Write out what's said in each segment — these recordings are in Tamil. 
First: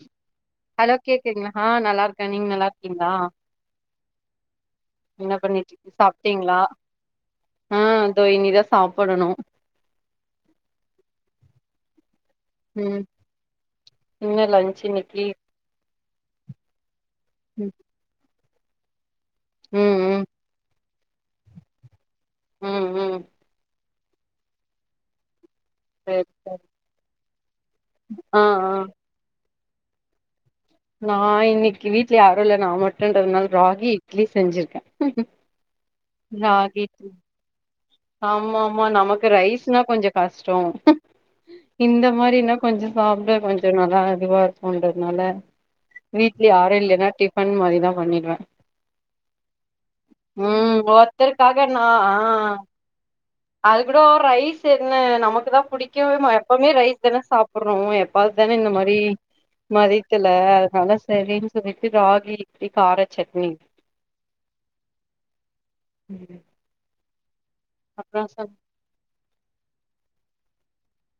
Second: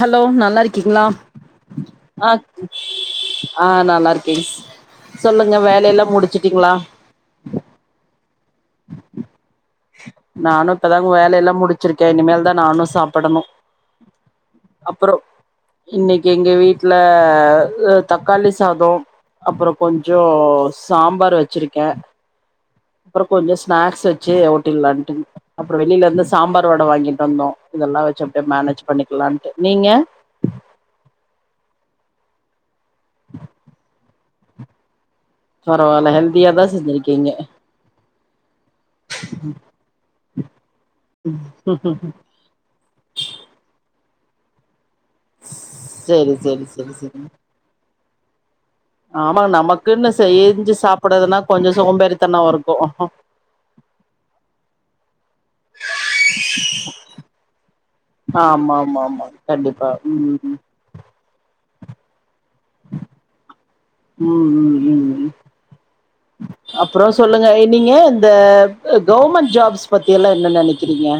ஹலோ நல்லா ஹலோ இருக்கீங்களா கேக்குதுங்களா ஆ நல்லா இருக்கே அஹ் நீங்க நல்லா இருக்கீங்களா ஆஹ் நல்லா இருக்கேங்கஸ் என்ன சொல்லுங்க பண்ணிட்டு இரு வேலைலாம் சாப்ட்டீங்களா முடிச்சுட்டீங்களா சாப்படணும் நானும் இப்பதாங்க வேலை எல்லாம் முடிச்சிருக்கேன் இனிமேல்தான் நானும் ம் சாப்பிடணும் என்ன லன்ச் அப்புறம் இன்னைக்கு இன்னைக்கு எங்க வீட்டல ம் தக்கு தக்காளி சாதம் அப்புறம் ம் ம் கொஞ்சம் சாம்பார் வச்சிருக்கேன் ம் ம். அப்புறம் கொஞ்சம் ஸ்நாக்ஸ் வச்சு ஜ அ ஆப்டில்லாண்ட அப்புறம் வெளியில சரி வந்து சரி சாம்பார் வடை வாங்கிட்டு வந்தோம் இதெல்லாம் வச்சு ஆ அப்டியே ஆ மேனேஜ் பண்ணிக்கலானு நீங்க நான் இன்னைக்கு வீட்ல யாரும் இல்லலை நான் மட் இரண்டு ஒரு நாள் ராகி இட்லி செஞ்சிருக்கேன் பரவாயில்ல ஹெல்தியாதான் இட்லி செஞ்சிருக்கீங்க ஆமா ஆமா நமக்கு ரைஸ்னா கொஞ்ச கஷ்டம் இந்த மாரினா கொஞ்சம் சாப்புடுவே கொஞ்சம் நல்லா இரு இவ அக்கோண்டு அதனால சேரி வீட்லய சேரி யாரும் சேரி இல்லைன்னா சேரி டிஃபன் மாரிதான் பண்ணிருவேன் ஆமாங்க நமக்குனு செயிஞ்சு ம் சாப்பிடதுனா ஒருத்தருக்காக கொஞ்சம் நா ஆ சோம்பேறிதனோம்இருக்கும் அது கூட ரைஸ் என்ன நமக்கு தான் புடிக்கவே எப்பவுமே ரைஸ் தானே சாப்படுறோம் எப்பாவது தானே இந்த ஆமா மாரி ஆமா ஆமா கண்டிப்பா மதித்துல ம் அதனால சேரின் இதவிட்டு ராகி இட்லி காரச்சட்னி ம் ம் ம் அப்புறோ சொல்லுங்க நீங்க இந்த கவர்மெண்ட் ஜாப்ஸ் பத்தி எல்லாம் என்ன நெனைக்கிறீங்க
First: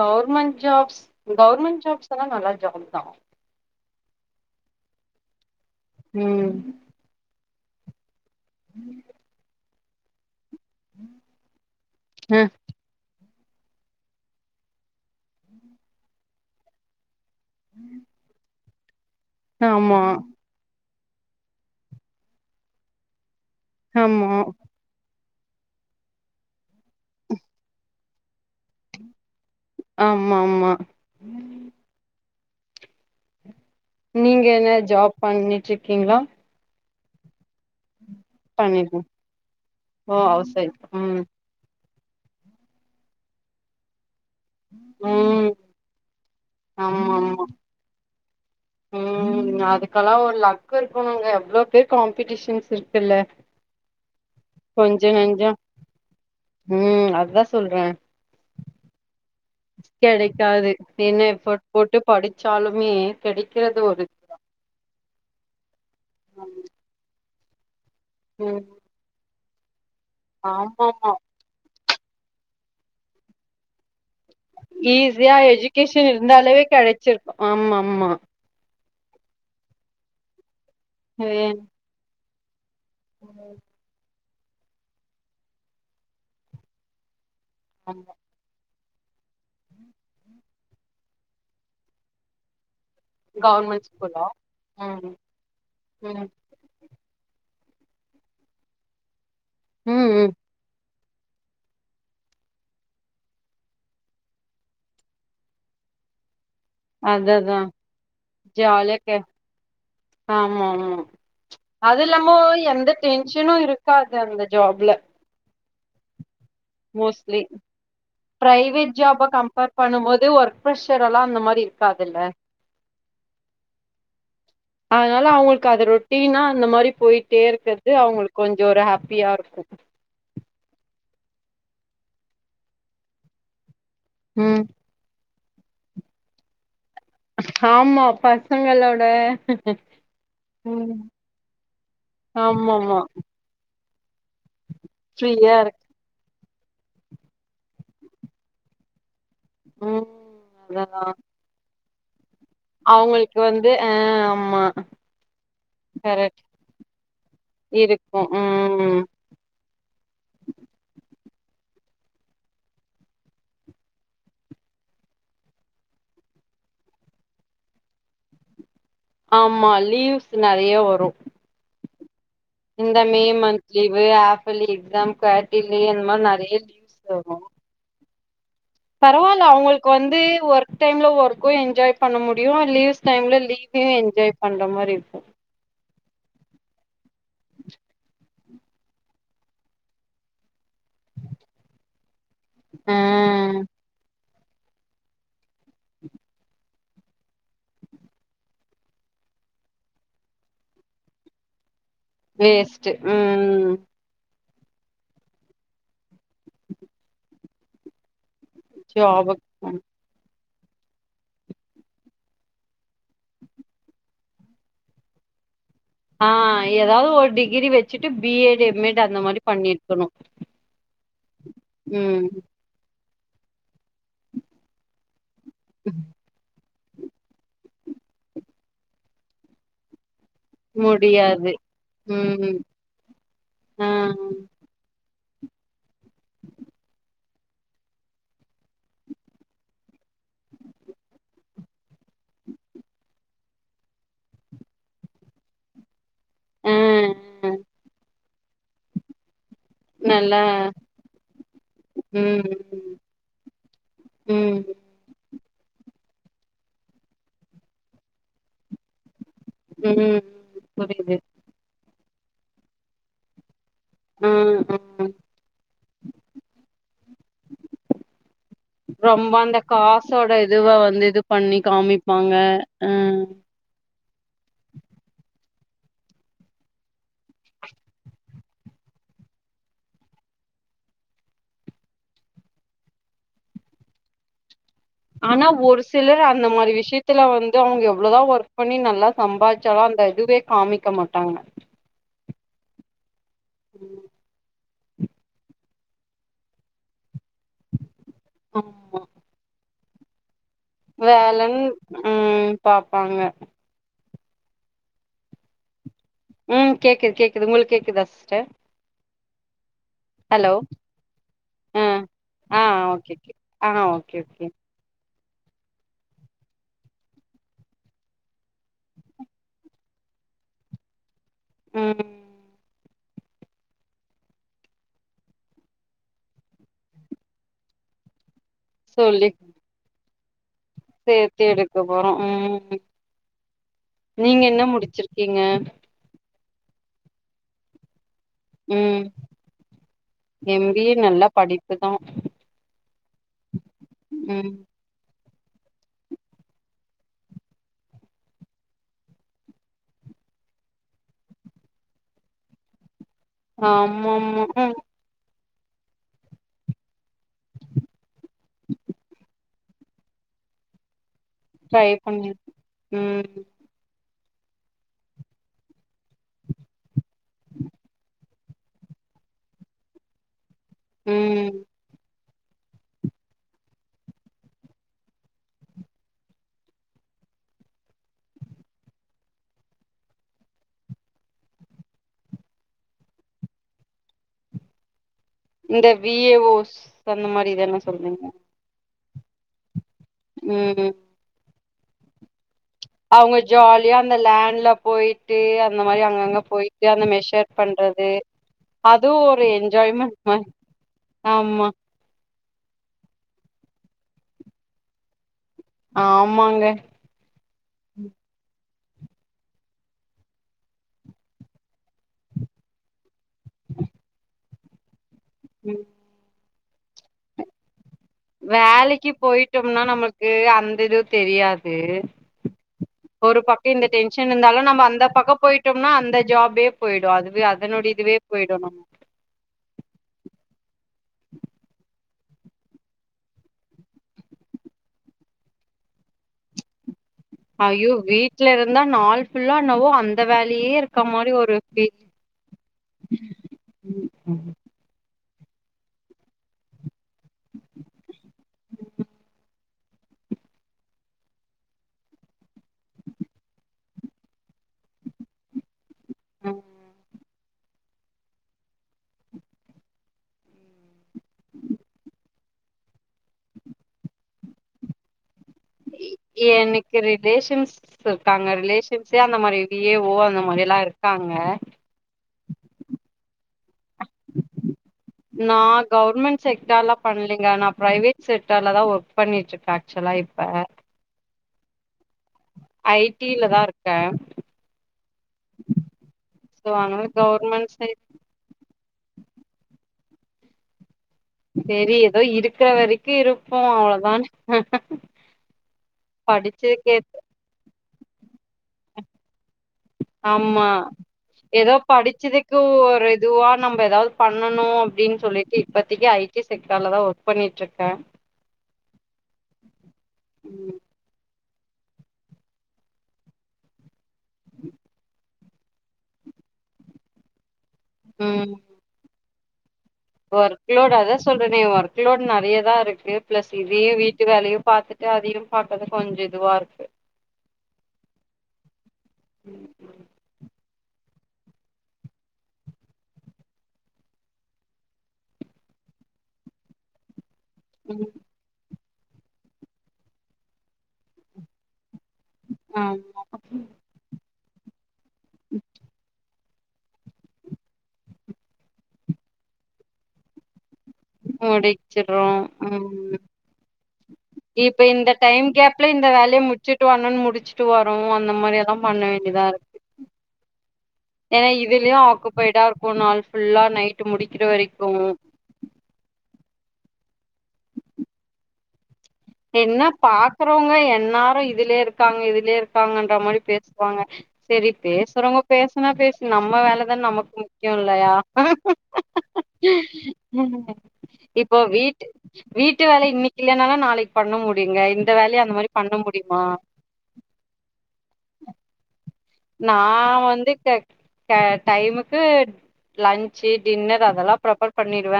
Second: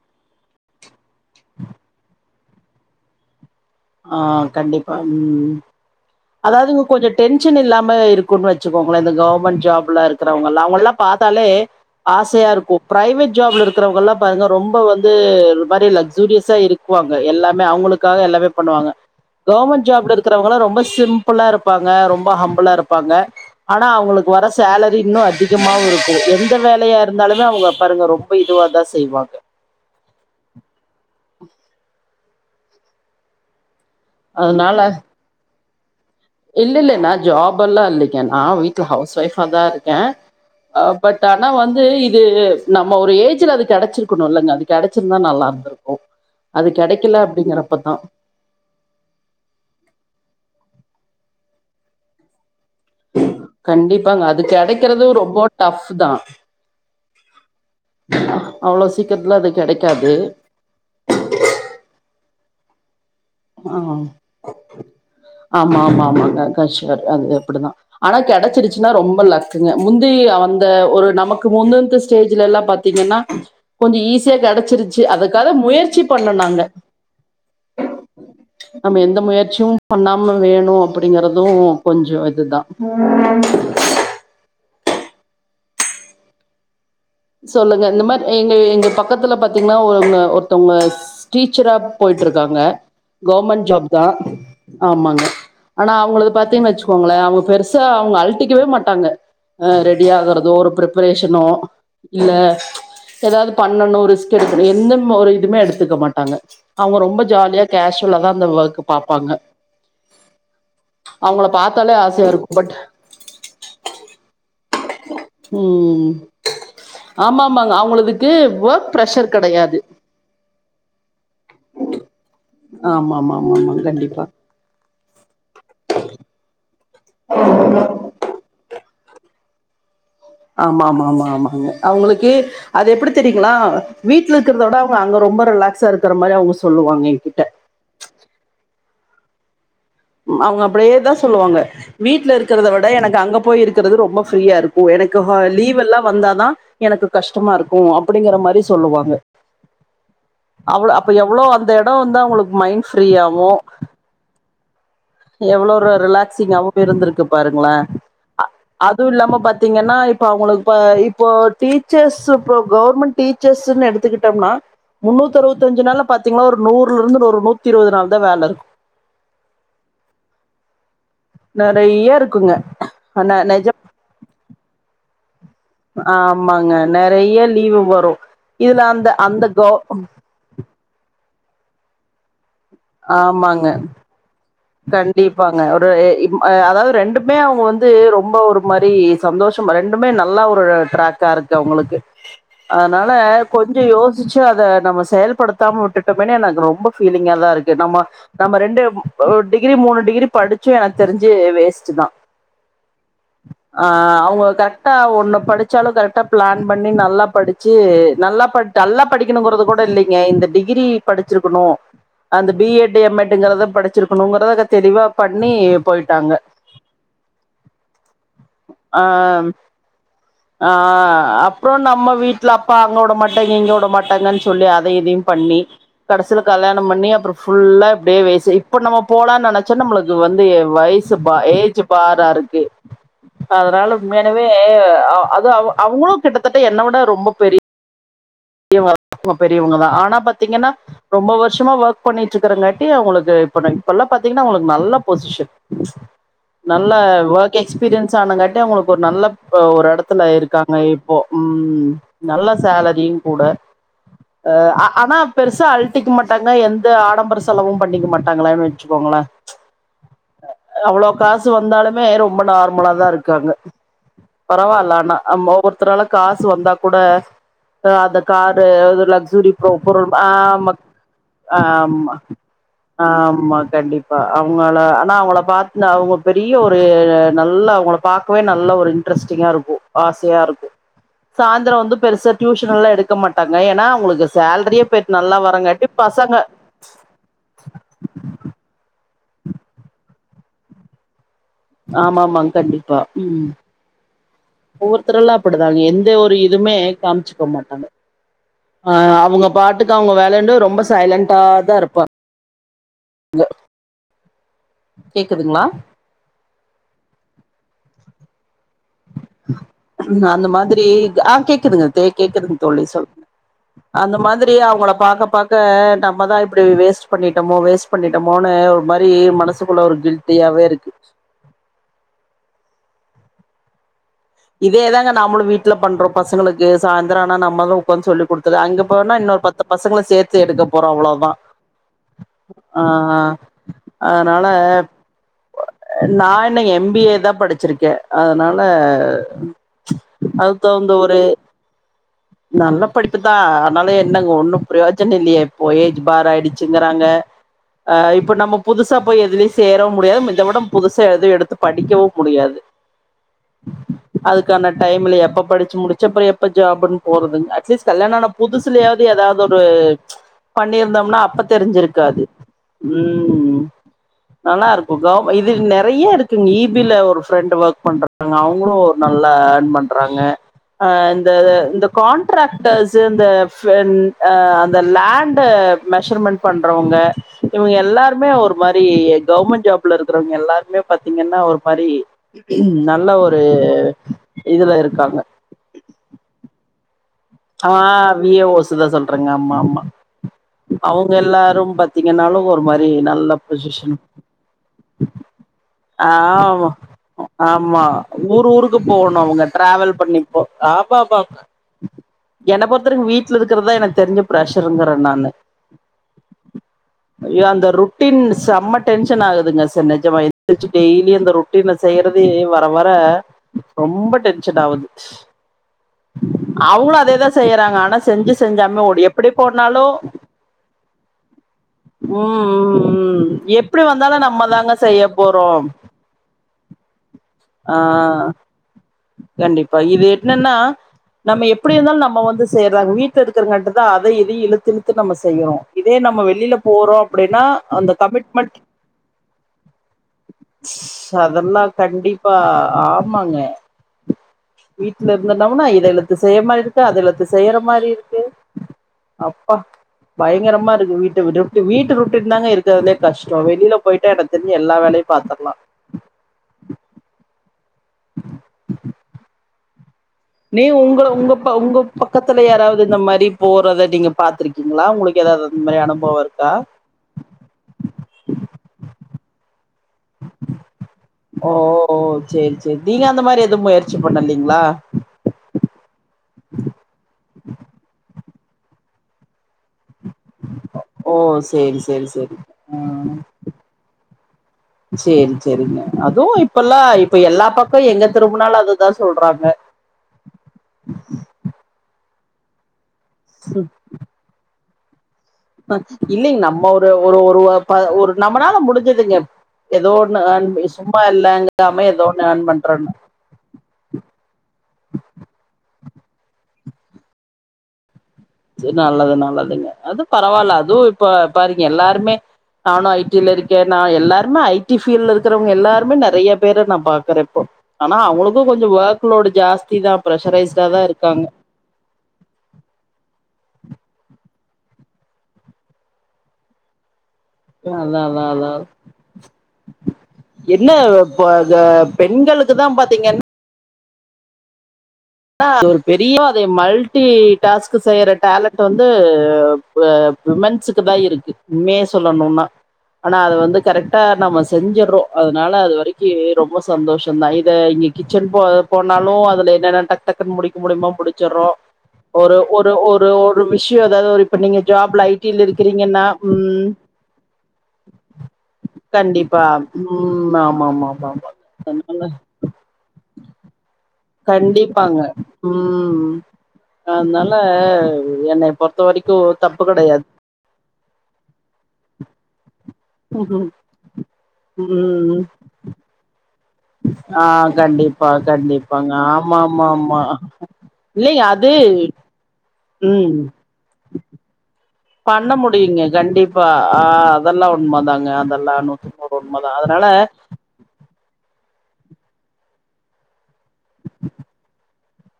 கவர்மென்ட் ஜாப்ஸ் கவர்மெண்ட் ஜாப்ஸ் எல்லாம் நல்லது [unintelligible] ஆஹ் கண்டிப்பா உம் ம் அதாவது இங்க கொஞ்ச டென் டென்ஷன் இல்லாம இருக் வச்சுக்கோங்கள இந்த கவர்மெண்ட் ஜாப் லாம் இருக்கிறவங் ல்ல அவங்க எல்லாம் பாத்தாலே அ ஆசையா இருக்கும் பிரைவேட் ஜாப்ல இருக்கிறவங்க எல்லாம் பாருங்க ரொம்ப வந்து ஒரு மாரி லக் சூரியஸா இருக்குவாங்க எல்லாமே அவங்களுக்காக எல்லாமே பண்ணுவாங்க கவர்மெண்ட் ஆமா ஜாப்ல இருக்கிறவங்காம் ரொம்ப சிம்பிளா இருப்பாங்க ரொம்ப ஹம்பிளா இருப்பாங்க ஆனா ஆமா அவங்களுக்கு வர சேலரி இன்னும் அதிக மாவும் இருக்கும் எந்த வேல இருந்தாலமே அவங்க பாருங்க ரொ ப்ப இதுவாதான் செய்வாங்க ஆமா ஆமா நீங்க என்ன அதனால ஜாப் பண்ணிட்டு இருக் ஓகேங்களா நான் ஜாபெல்லாம் இல்ல நான் வீட்ல ஹவுஸ் ஒய்ஃபாதான் இருக்கேன் ஓ ஹவுஸ் ஒய்ஃப் ம் பட் ஆனா வந்து இது நம்ம ஒரு ஏஜ்லா அது கெடைச்சிருக்கு க்கனுலங்க அது கெடைச்சுருந்தா ம் நல்லா இருந்திருக்கும் அது ஆமா கெடைக்கல ஆமா அப்படிங்கறப்பதான் இருக்கனுங்க எவ்வளோ பேர் காம்பிடிஷன்ஸ் கண்டிப்பாங்க அது கெடைக்கிறது கொஞ்ச ரொம்ப நஞ்சோ டப் தான் ம் அதா சொல்றே அவ்ளவு சீக்கிரத்துல அதுக்கு கெடைக்காது என்ன எஃபோர்ட் போட்டு படிச்சாலுமே கெடைக்கிறது ஆமா ஒரு ஆமா ஆமாங்க கஷ் அது அப்புடிதான் ஆனா ம் கிடைச்சிச்சுன்னா ரொம்ப லக் திங்க முந்திரி அந்த ஒரு ஆமாமா நமக்கு முந்தந்து ஸ்டேஜ்ல எல்லாம் பாத்தீங்கன்னா கொஞ்சம் ஈஸி ஈஸியா எஜுகேஷன் பண்ணோம் இருந்தாலே நாங்க. கிடைச்சிருக்கும் ஆமா ஆமா நம்ம எந்த முயற்சியும் பண்ணாம வேணும் அப்படிங்கறதும் ஏன்? கொஞ்ச அதுதான் உஹம் ம், சொல்லுங்க இந்த ஆமா மாரி எங்க எங்க பக்கத்துல பாத்தீங்கன்னா ஒருவங்க ஒருத்தவங்க டிச்சரா போயிட்டு இருக்காங்க கவர்மெண்ட் ஜாப் தான் ம் ஆமாங்க ஆனா ம் அவங்களது பாத்தீங்கு வச்சுக்கோங்களே அவங்க பெருச அவங்க அல்ட்டிக்கவே மாட்டாங்க ரெடி ம் ம் ஆகுறதோ ஒரு பிரப் ஆப்ரேஷ்னோ இல்ல ஏதாவது பண்ணணும் ரிஸ்க் எடுக்கணும் எந்த ஒரு இதுமே எடுத்துக்க மாட்டாங்க அவங்க ரொம்ப ஜாலியா அததான் கேஷுவலா தா அந்த ஒர்க் ஜாலிய கே பாப்பாங்க ஆமா ஆமா அவங்கள பாத்தாலே அது ஆசையா இல்லாம இருக்கு பட் எந்த டென்ஷனும் இருக்காது அந்த ஜாப்ல உம் மோஸ்ட்லி ஒர்க் பிரைவேட் ஜாப்பா ப்ரெஷர் கம்பேர் கெடையாது பண்ணும் போது ஒர்க் ப்ஷர் எல்லாம் அந்த மாரி மாரி இருக்காதுல்ல ஆமா ஆமா ஆமா ஆமா கண்டிப்பா அதனால அவங்களுக்கு அத ரொட்டினா அந்த மாரி போயிட்டே இருக்கறது அவங்களுக்கு கொஞ்சம் ஒரு ஹா பியா இருக்கும் ஆமா ஆமா ஆமா ஆமாங்க அவங்களுக்கு அது எப்டி தெரியுங்களா வீட்டுல இருக்கிறத ம் விட அவங்க ரொம்ப ரிலாக்ஸ்ஸ இருக்க மாரி அவங்க சொல்லுவங்க ஆமா பசங்களே டா அவங்க அப்படியே தான் சொல்லுவாங்க வீட்டு்ல இருக்கிறத விட ஆமாமா எனக்கு அங்க போய் இருக் குறது ரொம்ப பிரியா இருக்கும் எனக்குஹ ஃப்ரீயா லீவ் இருக்கு எல்லாம் வந்தாதான் எனக்கு கஷ்டமா இருக்கும் அப்படிங்கிற மாரி சொல்லுவாங்க ம் அவ்வளோ அததா அப்ப எவ்வளோ அந்த இடத் பண வந்தா உங்களுக்கு அவங்களுக்கு வந்து ஆஹ் ஆமா எவ்வளவு ஒரு கரெக்ட் ரிலாக்சிங்காவும் இருந்திருக்கு பாருங்களே இருக்கு ம் அதுவும் இல்லாம பாத்தீங்கன்னா இப்ப அவங்களுக்கு இப் இப்போ டீச்சர்ஸ் இப்போ கவர்மெண்ட் டீச்சர்ஸ்ன்னு எடுத்துக்கிட்டோம்னா முன்னூத்தி அறுபத்தஞ்சு நாள்ல பார்த்தீங்கன்னா ஒரு நூர்ல இருந்து ஒரு நூத்தி இருபது நாள் தான் வேலை இருக்கும் ஆமா லீவ்ஸ் நிறைய வரும் நிறைய இருக் இந்த மே மந்த் லீவு ஆப் பிலி எக்ஸாம் பேட் ஆமாங்க நிறைய லீவு வரும் பரவாயில்ல அவங்களுக்கு வந்து ஒர்க் டைம்ல ஒர்க் என்ஜாய் பண்ண முடி யும் லீவ்ஸ் டைம்ல ஆமாங்க லீவ என்ஜாய் பண்ற மாரி இருக்கு கண்டிப்பாங்க ஒரு ஆஹ் அதாவது ரெண்டு மே அவங்க வந்து ரொம்ப ஒரு மாரி சந்தோஷம் ரெண்டுமே நல்லா ஒரு டிரக்கா இருக்கு அவங்களுக்கு ஆ அதனால கொஞ்ச யோசி மிச்ச அத நம்ம செயல்படுத்தாம விட்டுட்டோமேனே எனக்கு ரொம்ப பீலிங்க தான் இருக்கு நம்ம நம்ம ரெண்டு ஒரு டிகிரி மூணு டிகிரி படிச்சும் எனக்கு தெரிஞ்சு வேஸ் வேஸ்ட் உம் கரெக்டா ஒன்னு படிச்சாலும் கரெக்டா பிளான் பண்ணி நல்லா படிச்சு நல்லா நல்லா ஜாபு படிக்கணுங்கிறது கூட இல்லைங்க இந்த டிகிரி படிச்சிருக்கணும் அந்த பி எட் எம் எட் ங்கிறத படிச்சிருக்க இருக்கணுங்கறத தெளிவா பண்ணி போயிட்டாங்க. ஆஹ் ஏதாவது ஒரு டிகிரி வச்சுட்டு பி எட் எம் எட் அந்த மாரி பண்ணிருக்கணும் ஆஹ் அப்பறம் நம்ம வீட்டுல அப்பா அங்கவுடமட் இங்க வுடமாட்ட கட்டங்கன்னு சொல்லி அத இதையும் பண்ணி கடைசியல கல்யாண பண்ணி அப்பறம் புல்லா இப்படி வெசி இப்ப நம்ம போலாம்னு நினைச்சா நம்மளுக்கு அது வந்து வயசு பா முடியாது ஏஜ் பாரா ம் இருக்கு ஆ அதனால உண்மையானவே அது அவ அவங்களும் கிட்டத்தட்ட என்ன விட ரொம்ப பெ பெரியவங்கதான் ஆனா பாத்தீங்கன்னா ரொம்ப வருஷமா ஒர்க் பண்ணிட்டு இருக்கறங்காட்டி அவங்களுக்கு இப்ப இப்ப எல்லாம் பாத்தீங்கன்னா அவங்களுக்கு நல்ல பொசிஷன் ஆ நல்ல ஆ வொர்க் எக்ஸ்பீரியன்ஸ் ங்கட்ட அவங்களுக்கு ஒரு நல்ல ல நல்லா இருக்காங்க இப்போ உம் நல்ல ம் சேலரியும் கூட ம் ஆனா பெருசா அழட்டிக்க மாட்டாங்க எந்த ஆடம்பர செலவும் பண்ணிக்க மாட்டாங்களானு வச்சுக்கோங்களேன் ம் அவ்வளோ புரியுது காசு வந்தாலும் ப்ப ரொம்ப நார்மலா தான் இருக்காங்க உம் பரவாயில்ல உம் ஆமா ஒருத்தரால காசு வந்தா கூட அ அந்த கார்டு இந்த ரொம்ப லக்ஸ்ஸுரி அந்த பொருள் காசோட இதுவ ஆமா வந்து இது பண்ணி ஆமா காமிப்பாங்க ஆ ஆமா கண்டிப்பா அவங்கள ஆனா அவுங்கள பாத் இல்ல அவங்க பெரிய ஒரு நல்லா அவங்கள பாக் க்கவே நல்ல ஒரு இன்டரெஸ்டிங்கா இருக்கும் ஆசையா இருக்கு சாயந்தரம் வந்து பெருசா டியூஷன் எல்லாம் எடுக்க மாட்டாங்க ஏன்னா அவங்களுக்கு சேல்ரியே ஆனா ஒரு சிலர் அந்த மாரி விஷயத்துல வந்து அவங்க எவ்வளோதான் ஒர்க் பண்ணி நல்லா சம்பாதிச்சாலும் அந்த இதுவே காமிக்க மாட்டாங்க ஆமாமா கண்டிப்பா உம் ஒவ்வொருத்தர் எல்லாம் அப்படிதாங்க எந்த ஒரு இதுவுமே காமிச்சு மாட்டாங்க ஆமா ஆ அவங்க பாட்டு இருக்க அவங்கவேலவுன்டு வேலன் உம் பாப்பாங்க கேக்குதுங்களா ம் கேக்குது கேக்குது உங்களுக்கு கேக்குதா சிஸ்டர் [inaudible] அந்த ஹலோ மாதிரி அஹ் ஆ கேக்குதுங்க கே கேக்குதுங்க ஆ தொழி ஓகே சொல்லுங்க ஓகே ஆ ஓகே அந்த ஓகே மாதிரி அவங்கள பாக்க பாக்க நம்மதான் இப்படி வேஸ்ட் பண்ணிட்டோமோ வேஸ்ட் பண்ணிட்டோமோன்னு ஒரு மாரி மனசுக்குள்ள ஒரு கில்ட்டியாவே இருக்கு உம் இதேதாங்க நாமலும் வீட்டுல பண்றோம் பசங்களுக்கு சாயந்ரம் ஆனா நம்மதான் உட்காந்து சொல்லி கொடுத் குரோம் அங்க போனா இன்னொரு பத்து பசங்க சேத்து எடுக்கத்து சேர்த்தே எடுக்க போறோம் உம் ஆ நீங்க அதனால என்ன முடிச்சிருக்கீங்க எம்பிஏ தா படிச்சிருக்கே அதனால ம் அதுக்கு தகுந்த ஒரு ஆ நல்ல படிப்புதா ஆனாலு என்னங்க ம் ஒன்னு பிரயோஜன இல்லியே ப்போ ஏஜ் பார் ஆயிடுச்சுங்கிறாங்க ஆஹ் இப்ப நம்ம புதுசா போய் எதுலயு சேரவு முடியாது இதவிட புதுசா எதுவு எடுத்து படிக்கவு முடியாது ஆமா ஆமா அதுக்கான ம் டைம்ல எப்ப படிச் சு முடிச்சு அப்றோ எப்ப ஜாப்னு போறதுங் அட்லீஸ்ட் கல்யாண ஆன புதுசிலயாவது ஏதாவது ஒரு பண்ணியிருந்தோம்னா அப் ப ட்ரை தெரிஞ்சிருக்காது பண்ணிருக் ம் உம் நல்லா இருக்கு கவர் இது நெறைய இருக்குங்க ஈ பி ல ஒரு ஃப்ரெண்ட் ஒர்க் பண்றாங்க அவங்களு ஒரு நல்லா அர்ன் பண்றாங்க அஹ் இந்த ம் இந்த கான்ட்ராக்டர்ஸு இந்த ஃபின் ஆ அந்த லேண்ட மெஷர்மெண்ட் பண்றவங்க இவங்க எல்லாருமே ஒரு மாரி கவர்மெண்ட் ஜாப்ல இருக்கறவங்க எல்லாருமே பாத்தீங்கன்னா ஒரு மாரி நல்ல ஒரு இதுல இருக்காங்க இந்த வி ஏ ஓஸ் அந்த மாரி ஆ தான சொல்றீங்க வி ஏ ஓ ஸ்தா சொல் றங்க ஆமா ஆமா ம் அவுங்க எல்லாரும் பாத்திங்கனாலு ஒரு மாரி நல்ல அவங்க பொசிஷன் ஜாலியா அந்த லேண்ட்ல போயிட்டு அந்த மாரி அங்கங்க ஆமா போயிட்டு அந்த மெஷர் ஆமா பண்றது ஊர் ஊருக்கு அதுவு போகணு ஒரு அவங்க டிராவல் என்ஜாய்மெண்ட் பண்ணி மாரி ஆமாம்மாமா ஆமா என்னை பொறுத்தவரையு வீட்ல இருக்குறதுதா எனக்கு தெரி்ஞ்சு பிரஷருங்கிறே நானு ஆமாங்க ய அந்த ரொட்டீன் செம்ம டென்ஷன் ஆகுதுங்க செ நெஜமா எந்திருச்சு டெய்லி அந்த ரொட்டீன செய்யறது வர வர ரொம்ப டென்ஷன் ஆவுது உம் அவங்களு அதே தா செய்யறாங்க ஆனா செஞ்சு செஞ்சாமே ஓடி வேலைக்கி எப்படி போயிட்டோம்னா போனாலு நமக்கு அந்த இது தெரியாது ம் ம் ம் ஒரு பக்கோ எப்படி இந்த வந்தாலு டென்ஷன் இருந்தாலு தாங்க நம்ம அந்த செய்ய பக்கோ போறோ போயிட்டோம்னா அந்த ஜாபே போயிடு அதுவே அது ஆ அதனோட இதுவே போயிடு நம்ம கண்டிப்பா இது என்னன்னா நம்ம எப்டி இருந்தாலு நம்ம வந்து செய்தாகணு வீட்ல இருக்கறங்காட்டுதா அதையு இதையு இழுத்து இழுத்து நம்ம செய்யறோ இதே நம்ம வெளியில போறோ அப்படின்னா ஐயோ அந்த வீட்ல கமிட்மெண்ட் இருந்தா நாள் ஃபுல்லா என்னவோ அந்த வேலையே இருக்க மாரி ஒரு அதெல்லா ஃபீல் கண்டிப்பா ஆமாங்க ம் ம். வீட்ல இருந்தனம்னா இத இழுத்து செய்ய மாரி இருக்கு அத இழுத்து செய்யற மாரி இருக்கு அப்பா பயங்கரமா இருக்கு வீட்ட விட்டு வீட்டு ரொட்டீன்தாங்க இருக்கிறதலயே கஷ்டோ வெளியில போயிட்டா எனக்கு தெரிஞ்சு எல்லா வேலையு பாத்தரலா [inaudible] நீ உங்கள உங்க ப உங்க பக்கத் துல யாராவது இந்த மாரி போறத நீங்க பாத்துருக்கீங்களா உங்களுக்கு ஏதாவது அந்த மாரி அனுபவோ இருக்கா எனக்கு ரிலேஷன்ஸ் இருக்காங்க ரிலேஷன் சேந்த மாரி வி ஏ ஓ அந்த மாரிலா இருக்காங்க ஓ சேரி சேரி நீங்க அந்த மாரி எதுவும் போய் நான் கவர்மெண்ட் செக்டர்லாம் பண்ணலிங்க நா பிரைவேட் செக்டர்ல தான் ஒர்க் பண்ணிட்டு இருக்கா ச்சலா இப்ப ஓ சேரி சேரி சேரி ஐ ஆஹ் டி ல தா இருக்கே சேரி சேரிங்க அதுவும் சோ இப்பல்லாம் அதனால இப்ப எல்லா கவர்மெண்ட் பக்கம் சைட் எங்க திரும்பனாலும் அது அதான் சொல்றாங்க சேரி ஏதோ இருக்கிற வரைக்கும் கி இருப்போம் அவ்ளதான் [inaudible] ஹ இல்லலைங்க நம்ம ஒரு ஒரு ஒரு ஒரு நம்மளால முடிஞ்சுதுங்க ஆமா ஏதோ ஒண்ணு ஏர்ன் படிச்சதுக்கு பண்றோன்னு ஒரு இதுவா நம்ப ஏதாவது பண்ணணும் அப்படின்னு சொல்லிட்டு இப்பத்திக்க ஐ டி செக்டர்லதான் ஒர்க் பண்ணிட்டு இருக்கேன் சேரி நல்லது நல்லதுங்க அது பரவாயில்ல அதுவும் இப்ப பாருங்க எல்லாருமே நானும் ஐ டில இருக்கேன் நான் எல்லாரு ஐ டி பீல்ட இருக் இருக்கிறவங்க எல்லாருமே நிறைய பேர நான் பாக்குற இப்போ ஆனா அவங்களுக்கும் ம் கொஞ்ச ஒர்க் லோட் ஜாஸ் ஒர்க் லோட் அதான் சொல்றேனே ஒர்க் லோட் நிறைய தான் இருக்கு பிளஸ் இதையும் வீட்டு வேலையையும் பார்த்துட்டு அதையும் பார்த்தது கொஞ்ச இதுவா இருக்கு அதான் அதான் அதான் அ என்ன இப்ப அத பெண்களுக்கு தான் பாத்தீங்கன்னா ஆ ஒரு பெரிய அத மல்டி டாஸ்க் ம் செய்யுற டேலண்ட் வந்து விமன்ஸுக்கு தான் இருக்கு சொல்லணும்னா ஆனா ஆமா அத வந்து கரெக்டா நம்ம செஞ்சீரோ அதனால அது வரைக்கி ரொம்ப சந்தோஷம் தான் இத இங்க கிச்சன் போ போனாலும் அதுல என்னென்ன டக் டக்குனு முடிக்க முடியுமா முடிச்சறோம் முடிச்சிர்றோ ஒரு ஒரு ஒரு ம் ஒரு விஷயம் அதாவது ஒரு நீங்க இப்ப ஜாப்ல இந்த ஐ டி ல டைம் கேப்ல இருக்கிறீங்கன்னா இந்த வேலய ம் முடிச்சுட்டு வரும்னு முடிச்சுட்டு வரும் அந்த மாரில்லாம் பண்ண கண்டிப்பா வேண்டியதா இருக்கு ம் ஆமாமாமாமா ஏன்னா இதுலயும் அதனால ஆக்குபைடா இருக்கும் நாள்புல்லா நைட் கண்டிப்பாங்க உம் அதனால என்னைய பொறுத்த வரைக்கும் என்ன பாக்குறவங்க எல்லாரும் இதுலயே இருக்காங்க இதுலயே இருக்க ப்பாங்கன்ற மாரி பேசுவாங்க சரி பேசுறவங்க பேசனா பேச ஆஹ் கண்டிப்பா கண்டிப்பாங்க ஆமாமாமா இல்லைங்க அது இப்போ வீட்டு வீட்டு வேல ம் இன்னிக்கில்லனாலு நாளைக் பண்ண முடியுங்க கண்டிப்பா ஆஹ் அதல்லா உண்ம தாங்க அதல்லா நூத்துக் நூர் நா வந்து ட டைமுக்கு லன்ச் சேர் டின்னர் அதெல்லா ப்ரப்பர் பண்ணிடுவ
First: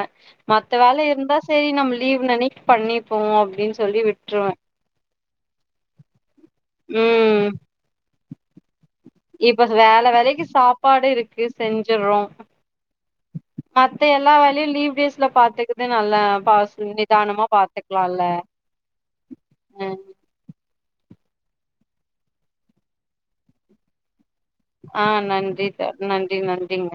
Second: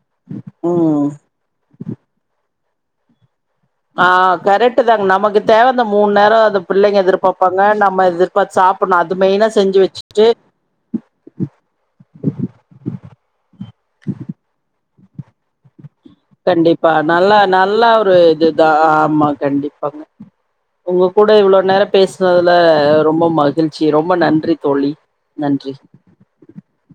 மத்த வேல ம் இருந்தா சேரி நம்ம லீவ் நெனை பண்ணிப்போ அப் ஆ கரெட் தாங்க நமக்குத் தேவ இந்த மூணு நேரம் அந்த பிள்ளங்க ம் எதிர்பாப்பாங்க நம்ம எதிர்பாத்து சாப்புட்ணு அது மெயினா இப்ப செஞ்சு வேல வச்சுட்டு வேலக்கி சாப்பாடு இருக்கு செஞ்சுறோ மத்த எல்லா வேலயு லீவ்டேஸ் ல பாத்திடு கண்டிப்பா நல்லா நல்லா ஒரு பாத்துக்கலால்ல இதுதாமா கண்டிப்பா உங்க கூட இவ்ள நேர பேஸ்னதுல ரொம்ப மகிழ்ச்சி ரொம்ப நன் ஆஹ் நன்றி ச நன்றி நன்றிங்க